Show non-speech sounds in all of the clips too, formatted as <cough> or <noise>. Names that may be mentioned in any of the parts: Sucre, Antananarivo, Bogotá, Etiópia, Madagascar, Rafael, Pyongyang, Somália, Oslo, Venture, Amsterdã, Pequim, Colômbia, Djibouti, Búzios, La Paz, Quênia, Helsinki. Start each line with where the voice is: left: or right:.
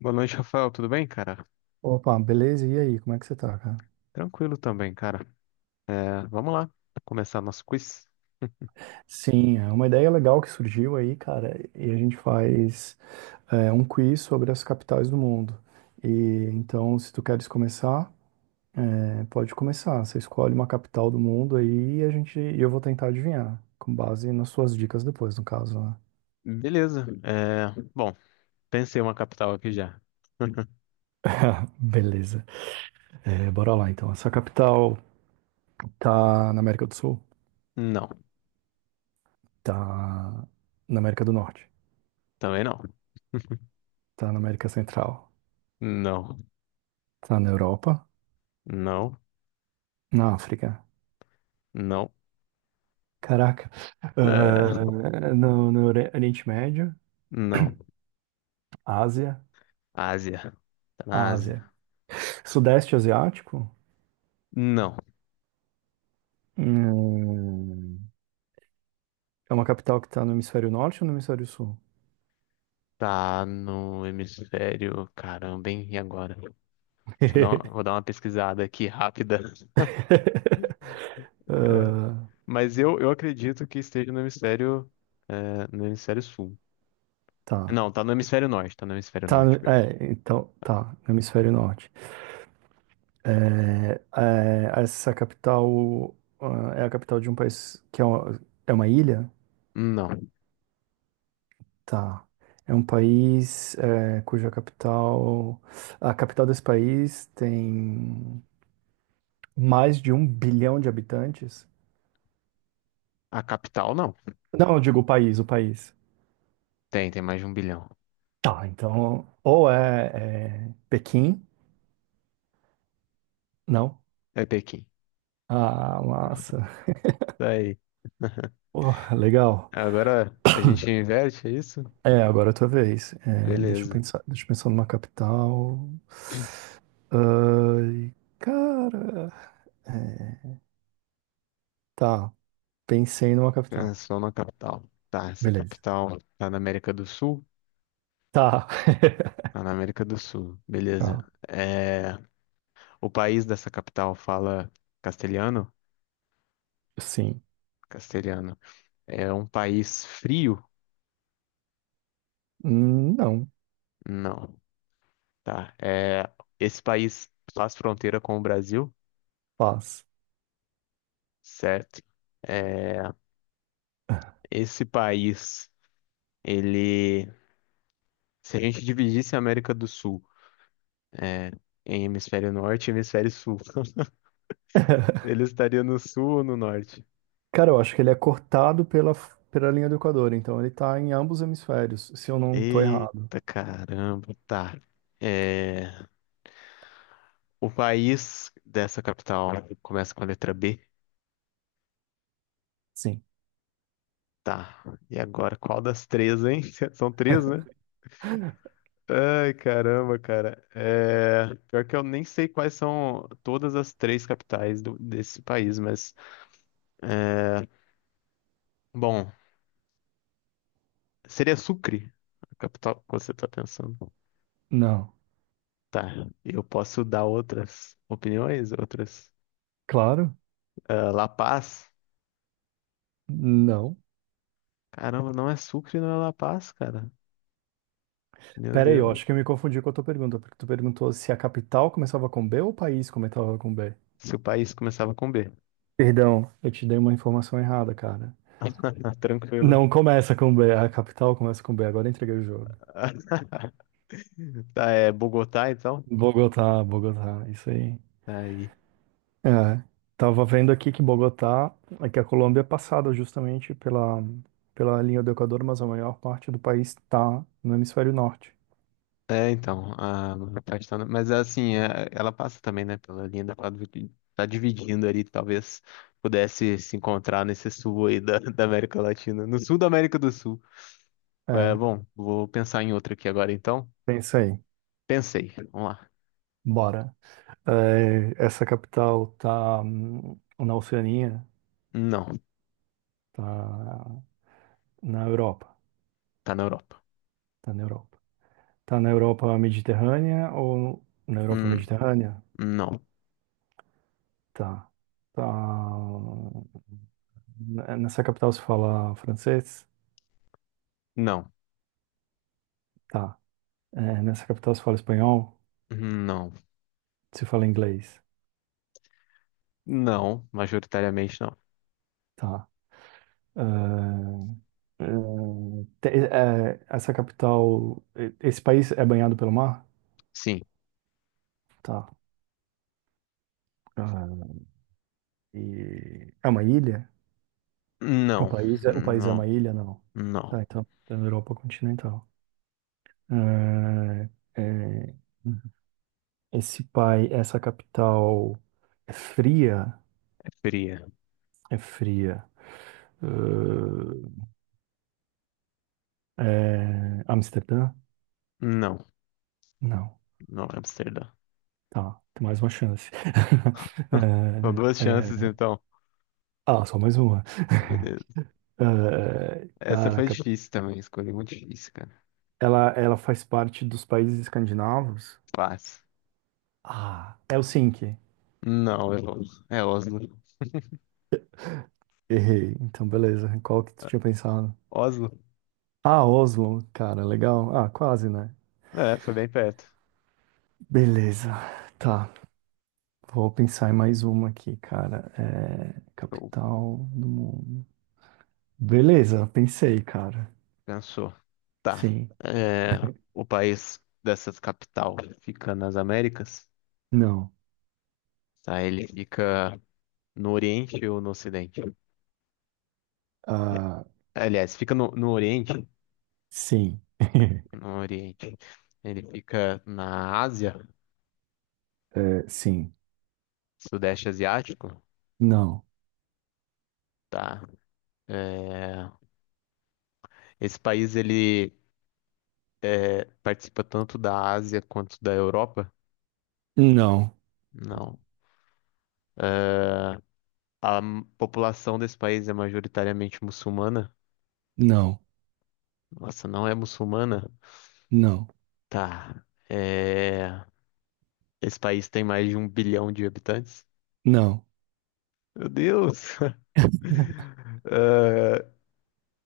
left: Boa noite, Rafael. Tudo bem, cara?
right: Opa, beleza? E aí, como é que você tá, cara?
left: Tranquilo também, cara. Vamos lá, começar nosso quiz. <laughs>
right: Sim, é uma ideia legal que surgiu aí, cara, e a gente faz um quiz sobre as capitais do mundo. E então, se tu queres começar, pode começar. Você escolhe uma capital do mundo aí e a gente, e eu vou tentar adivinhar, com base nas suas dicas depois, no caso, né?
left: Beleza. Bom, pensei uma capital aqui já. <laughs>
right: <laughs> Beleza. É, bora lá, então. Essa capital tá na América do Sul?
left: Não,
right: Tá na América do Norte?
left: também não.
right: Tá na América Central?
left: Não,
right: Tá na Europa?
left: não,
right: Na África?
left: não.
right: Caraca.
left: É,
right: Ah, no, no Ori- Oriente Médio,
left: não.
right: Ásia,
left: Ásia. Tá na Ásia.
right: Ásia. Sudeste Asiático,
left: Não.
right: hum, é uma capital que está no hemisfério norte ou no hemisfério sul?
left: Tá no hemisfério. Caramba, hein? E agora? Deixa eu dar uma, vou
right: <laughs>
left: dar uma pesquisada aqui rápida. <laughs> É, mas eu acredito que esteja no hemisfério, no hemisfério sul.
right: Tá.
left: Não, tá no hemisfério norte, tá no hemisfério
right: Tá,
left: norte, perdão.
right: então,
left: Tá.
right: tá, no hemisfério norte. Essa capital, é a capital de um país que é é uma ilha?
left: Não.
right: Tá. É um país, cuja capital, a capital desse país tem mais de um bilhão de habitantes?
left: A capital, não.
right: Não, eu digo o país, o país.
left: Tem mais de 1 bilhão.
right: Tá, então, ou é Pequim? Não.
left: É Pequim.
right: Ah, massa.
left: Tá aí. <laughs>
right: Pô, legal.
left: Agora a gente inverte, é isso?
right: É, agora é a tua vez. É,
left: Beleza.
right: deixa eu pensar numa capital. Ai, cara. É, Tá, pensei numa
left: É
right: capital.
left: só na capital. Tá, essa
right: Beleza.
left: capital tá na América do Sul?
right: Tá. <laughs>
left: Tá na América do Sul. Beleza.
right: Tá,
left: É... O país dessa capital fala castelhano?
right: sim.
left: Castelhano. É um país frio?
right: Não,
left: Não. Tá. Esse país faz fronteira com o Brasil,
right: paz.
left: certo? É, esse país, ele, se a gente dividisse a América do Sul, é, em hemisfério norte e hemisfério sul, <laughs>
right: <laughs>
left: ele estaria no sul ou no norte?
right: Cara, eu acho que ele é cortado pela linha do Equador, então ele tá em ambos hemisférios, se eu não tô errado.
left: Eita, caramba, tá. É, o país dessa capital começa com a letra B,
right: Sim.
left: tá. E agora, qual das três, hein? <laughs> São três, né? Ai, caramba, cara. É, pior que eu nem sei quais são todas as três capitais do- desse país, mas... É, bom, seria Sucre, a capital que você está pensando.
right: Não.
left: Tá, eu posso dar outras opiniões, outras.
right: Claro?
left: Ah, La Paz?
right: Não.
left: Caramba, não é Sucre, não é La Paz, cara. Meu
right: Pera aí, eu
left: Deus.
right: acho que eu me confundi com a tua pergunta, porque tu perguntou se a capital começava com B ou o país começava com B.
left: Se o país começava com B.
right: Perdão, eu te dei uma informação errada, cara.
left: <laughs> Tranquilo.
right: Não começa com B, a capital começa com B, agora entreguei o jogo.
left: <laughs> Tá, é Bogotá, então?
right: Bogotá, Bogotá, isso aí.
left: Tá aí.
right: É, tava vendo aqui que Bogotá, é que a Colômbia é passada justamente pela linha do Equador, mas a maior parte do país está no hemisfério norte.
left: É, então, a castanha, mas assim, é- ela passa também, né, pela linha da Padre- tá dividindo ali, talvez pudesse se encontrar nesse sul aí da, da América Latina, no sul da América do Sul. É,
right: É,
left: bom, vou pensar em outra aqui agora então.
right: pensa aí.
left: Pensei, vamos lá.
right: Bora. É, essa capital tá na Oceania,
left: Não,
right: tá na Europa,
left: tá na Europa.
right: tá na Europa. Tá na Europa Mediterrânea ou na Europa
left: Hum,
right: Mediterrânea?
left: não,
right: Tá. Tá. Nessa capital se fala francês?
left: não,
right: Tá. Nessa capital se fala espanhol?
left: não,
right: Você fala inglês.
left: não, majoritariamente não.
right: Tá. Ah, essa capital. Esse país é banhado pelo mar?
left: Sim,
right: Tá. Ah, e é uma ilha? O
left: não,
right: país é, o país é uma
left: não,
right: ilha? Não.
left: não.
right: Tá, então é na Europa continental. Ah, eh, essa capital é fria?
left: É fria.
right: É fria. Ah, é Amsterdã?
left: Não,
right: Não.
left: não é Amsterdã.
right: Tá, tem mais uma chance. <laughs>
left: <laughs> São duas chances
right: É,
left: então.
right: Só mais uma.
left: Beleza.
right: <laughs>
left: Essa foi
right: Caraca,
left: difícil também, escolhi muito difícil, cara.
right: ela faz parte dos países escandinavos?
left: Fácil.
right: Ah, Helsinki.
left: Não, é Oslo, é Oslo.
right: Errei. Então, beleza. Qual que tu tinha pensado?
left: Oslo?
right: Ah, Oslo. Cara, legal. Ah, quase, né?
left: É, foi bem perto.
right: Beleza. Tá. Vou pensar em mais uma aqui, cara. É...
left: Show.
right: Capital do mundo. Beleza, pensei, cara.
left: Pensou. Tá.
right: Sim.
left: É, o país dessa capital fica nas Américas,
right: Não.
left: tá? Ele fica no Oriente ou no Ocidente?
right: Ah,
left: Aliás, fica no, no Oriente,
right: sim. <laughs>
left: no Oriente. Ele fica na Ásia,
right: É, sim.
left: Sudeste Asiático,
right: Não.
left: tá? É, esse país, ele é, participa tanto da Ásia quanto da Europa?
right: Não.
left: Não. É, a m- população desse país é majoritariamente muçulmana?
right: Não.
left: Nossa, não é muçulmana?
right: Não.
left: Tá. É, esse país tem mais de 1 bilhão de habitantes?
right: Não.
left: Meu Deus! <laughs> É,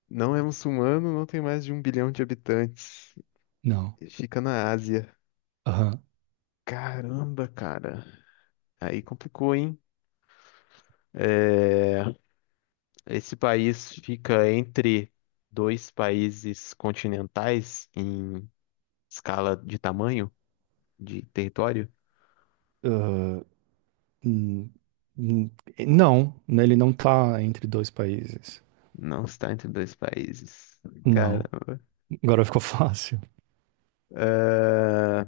left: não é muçulmano, não tem mais de 1 bilhão de habitantes.
right: Não.
left: Fica na Ásia.
right: Aham.
left: Caramba, cara. Aí complicou, hein? Esse país fica entre dois países continentais em escala de tamanho, de território?
right: Ah, hum, hum, não, né, ele não tá entre dois países.
left: Não está entre dois países.
right: Não.
left: Caramba.
right: Agora ficou <laughs> fácil.
left: Ah,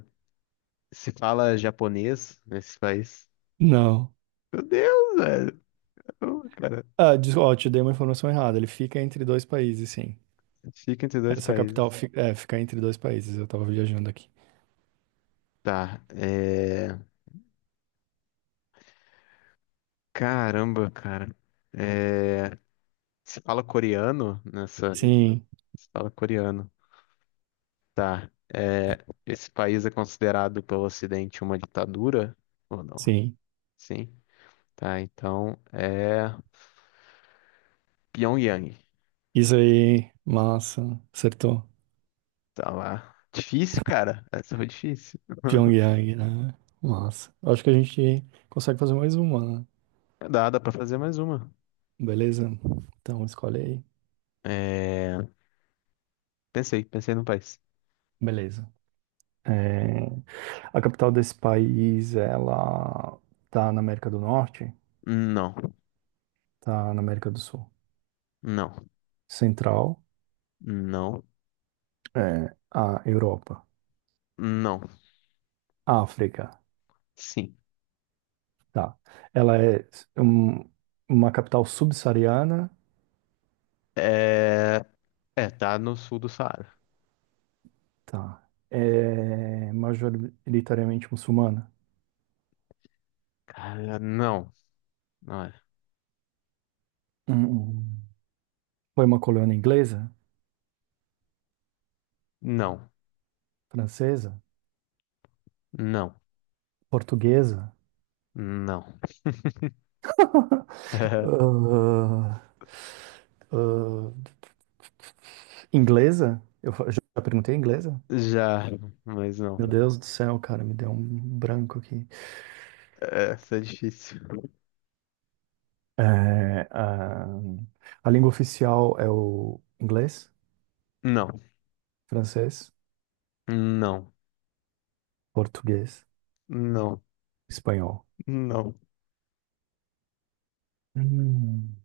left: se fala japonês nesse país?
right: Não.
left: Meu Deus, velho. Ô, cara,
right: Ó, te dei uma informação errada. Ele fica entre dois países, sim.
left: fica entre dois
right: Essa capital
left: países.
right: fica entre dois países. Eu tava viajando aqui.
left: Tá. Caramba, cara. É... Se fala coreano nessa.
right: Sim,
left: Se fala coreano. Tá. É, esse país é considerado pelo Ocidente uma ditadura? Ou não?
right: sim.
left: Sim. Tá, então é Pyongyang.
right: Isso aí, massa. Acertou.
left: Tá lá. Difícil, cara. Essa foi difícil.
right: Pyongyang, né? Massa. Acho que a gente consegue fazer mais uma, né?
left: Dá, dá pra fazer mais uma.
right: Beleza? Então escolhe aí.
left: É... Pensei, pensei no país.
right: Beleza. É, A capital desse país, ela tá na América do Norte,
left: Não,
right: tá na América do Sul,
left: não,
right: Central,
left: não,
right: é, a Europa,
left: não.
right: África,
left: Sim.
right: tá. Ela é um- uma capital subsaariana,
left: É... É, tá no sul do Saara.
right: tá. É majoritariamente muçulmana.
left: Cara, não. Não é.
right: Hum. Foi uma colônia inglesa,
left: Não,
right: francesa,
left: não,
right: portuguesa,
left: não. <laughs> É,
right: ah, ah, inglesa. Eu já perguntei inglesa?
left: já, mas não.
right: Meu Deus do céu, cara, me deu um branco aqui.
left: Essa é difícil.
right: É, a língua oficial é o inglês,
left: Não,
right: francês,
left: não,
right: português,
left: não,
right: espanhol.
left: não.
right: Hum.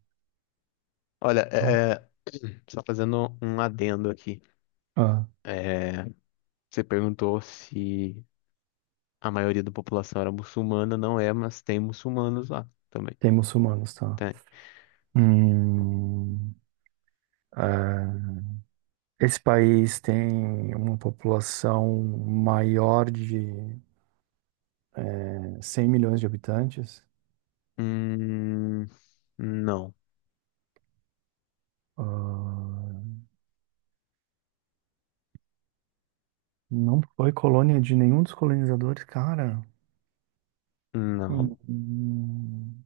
left: Olha, <clears throat> só fazendo um adendo aqui.
right: Ah,
left: É, você perguntou se a maioria da população era muçulmana, não é, mas tem muçulmanos lá também.
right: tem muçulmanos, tá?
left: Tem.
right: Hum, ah, esse país tem uma população maior de 100 milhões de habitantes.
left: Hum, não,
right: Ah, não foi colônia de nenhum dos colonizadores, cara.
left: não.
right: Hum,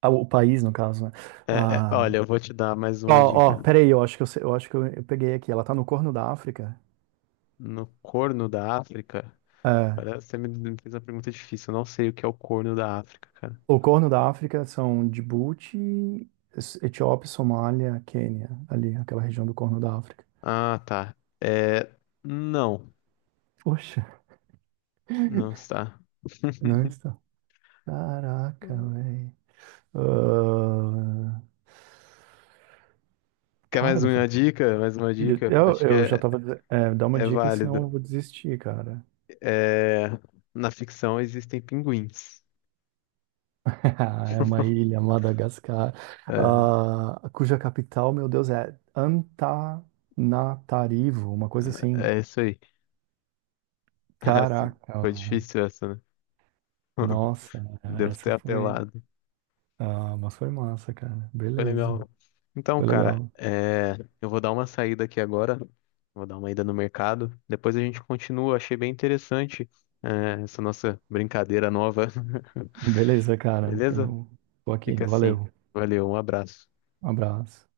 right: O país, no caso, né? Ah,
left: Olha, eu vou te dar mais uma dica.
right: peraí, eu acho que eu peguei aqui. Ela tá no Corno da África.
left: No Corno da África.
right: É,
left: Olha, você me fez uma pergunta difícil. Eu não sei o que é o Corno da África, cara.
right: o Corno da África são Djibouti, Etiópia, Somália, Quênia, ali, aquela região do Corno da África.
left: Ah, tá. É, não.
right: Poxa,
left: Não está.
right: não
left: <laughs>
right: está. Caraca, velho. Ah,
left: Quer
right: cara,
left: mais
right: não
left: uma
right: faço.
left: dica? Mais uma dica? Acho que
right: Eu já
left: é,
right: tava. Dizendo- É, dá uma
left: é
right: dica, senão
left: válido.
right: eu vou desistir, cara.
left: É, na ficção existem pinguins.
right: <laughs> É uma ilha, Madagascar,
left: É,
right: ah, cuja capital, meu Deus, é Antananarivo, uma coisa assim.
left: é isso aí. Essa-
right: Caraca,
left: foi
right: meu.
left: difícil essa, né?
right: Nossa,
left: <laughs> Devo
right: essa
left: ter
right: foi.
left: apelado.
right: Ah, mas foi massa, cara.
left: Foi
right: Beleza,
left: legal. Então,
right: foi
left: cara,
right: legal.
left: é, eu vou dar uma saída aqui agora. Vou dar uma ida no mercado. Depois a gente continua. Achei bem interessante, é, essa nossa brincadeira nova.
right: Beleza,
left: <laughs>
right: cara.
left: Beleza?
right: Então, tô aqui.
left: Fica assim.
right: Valeu,
left: Valeu, um abraço.
right: um abraço.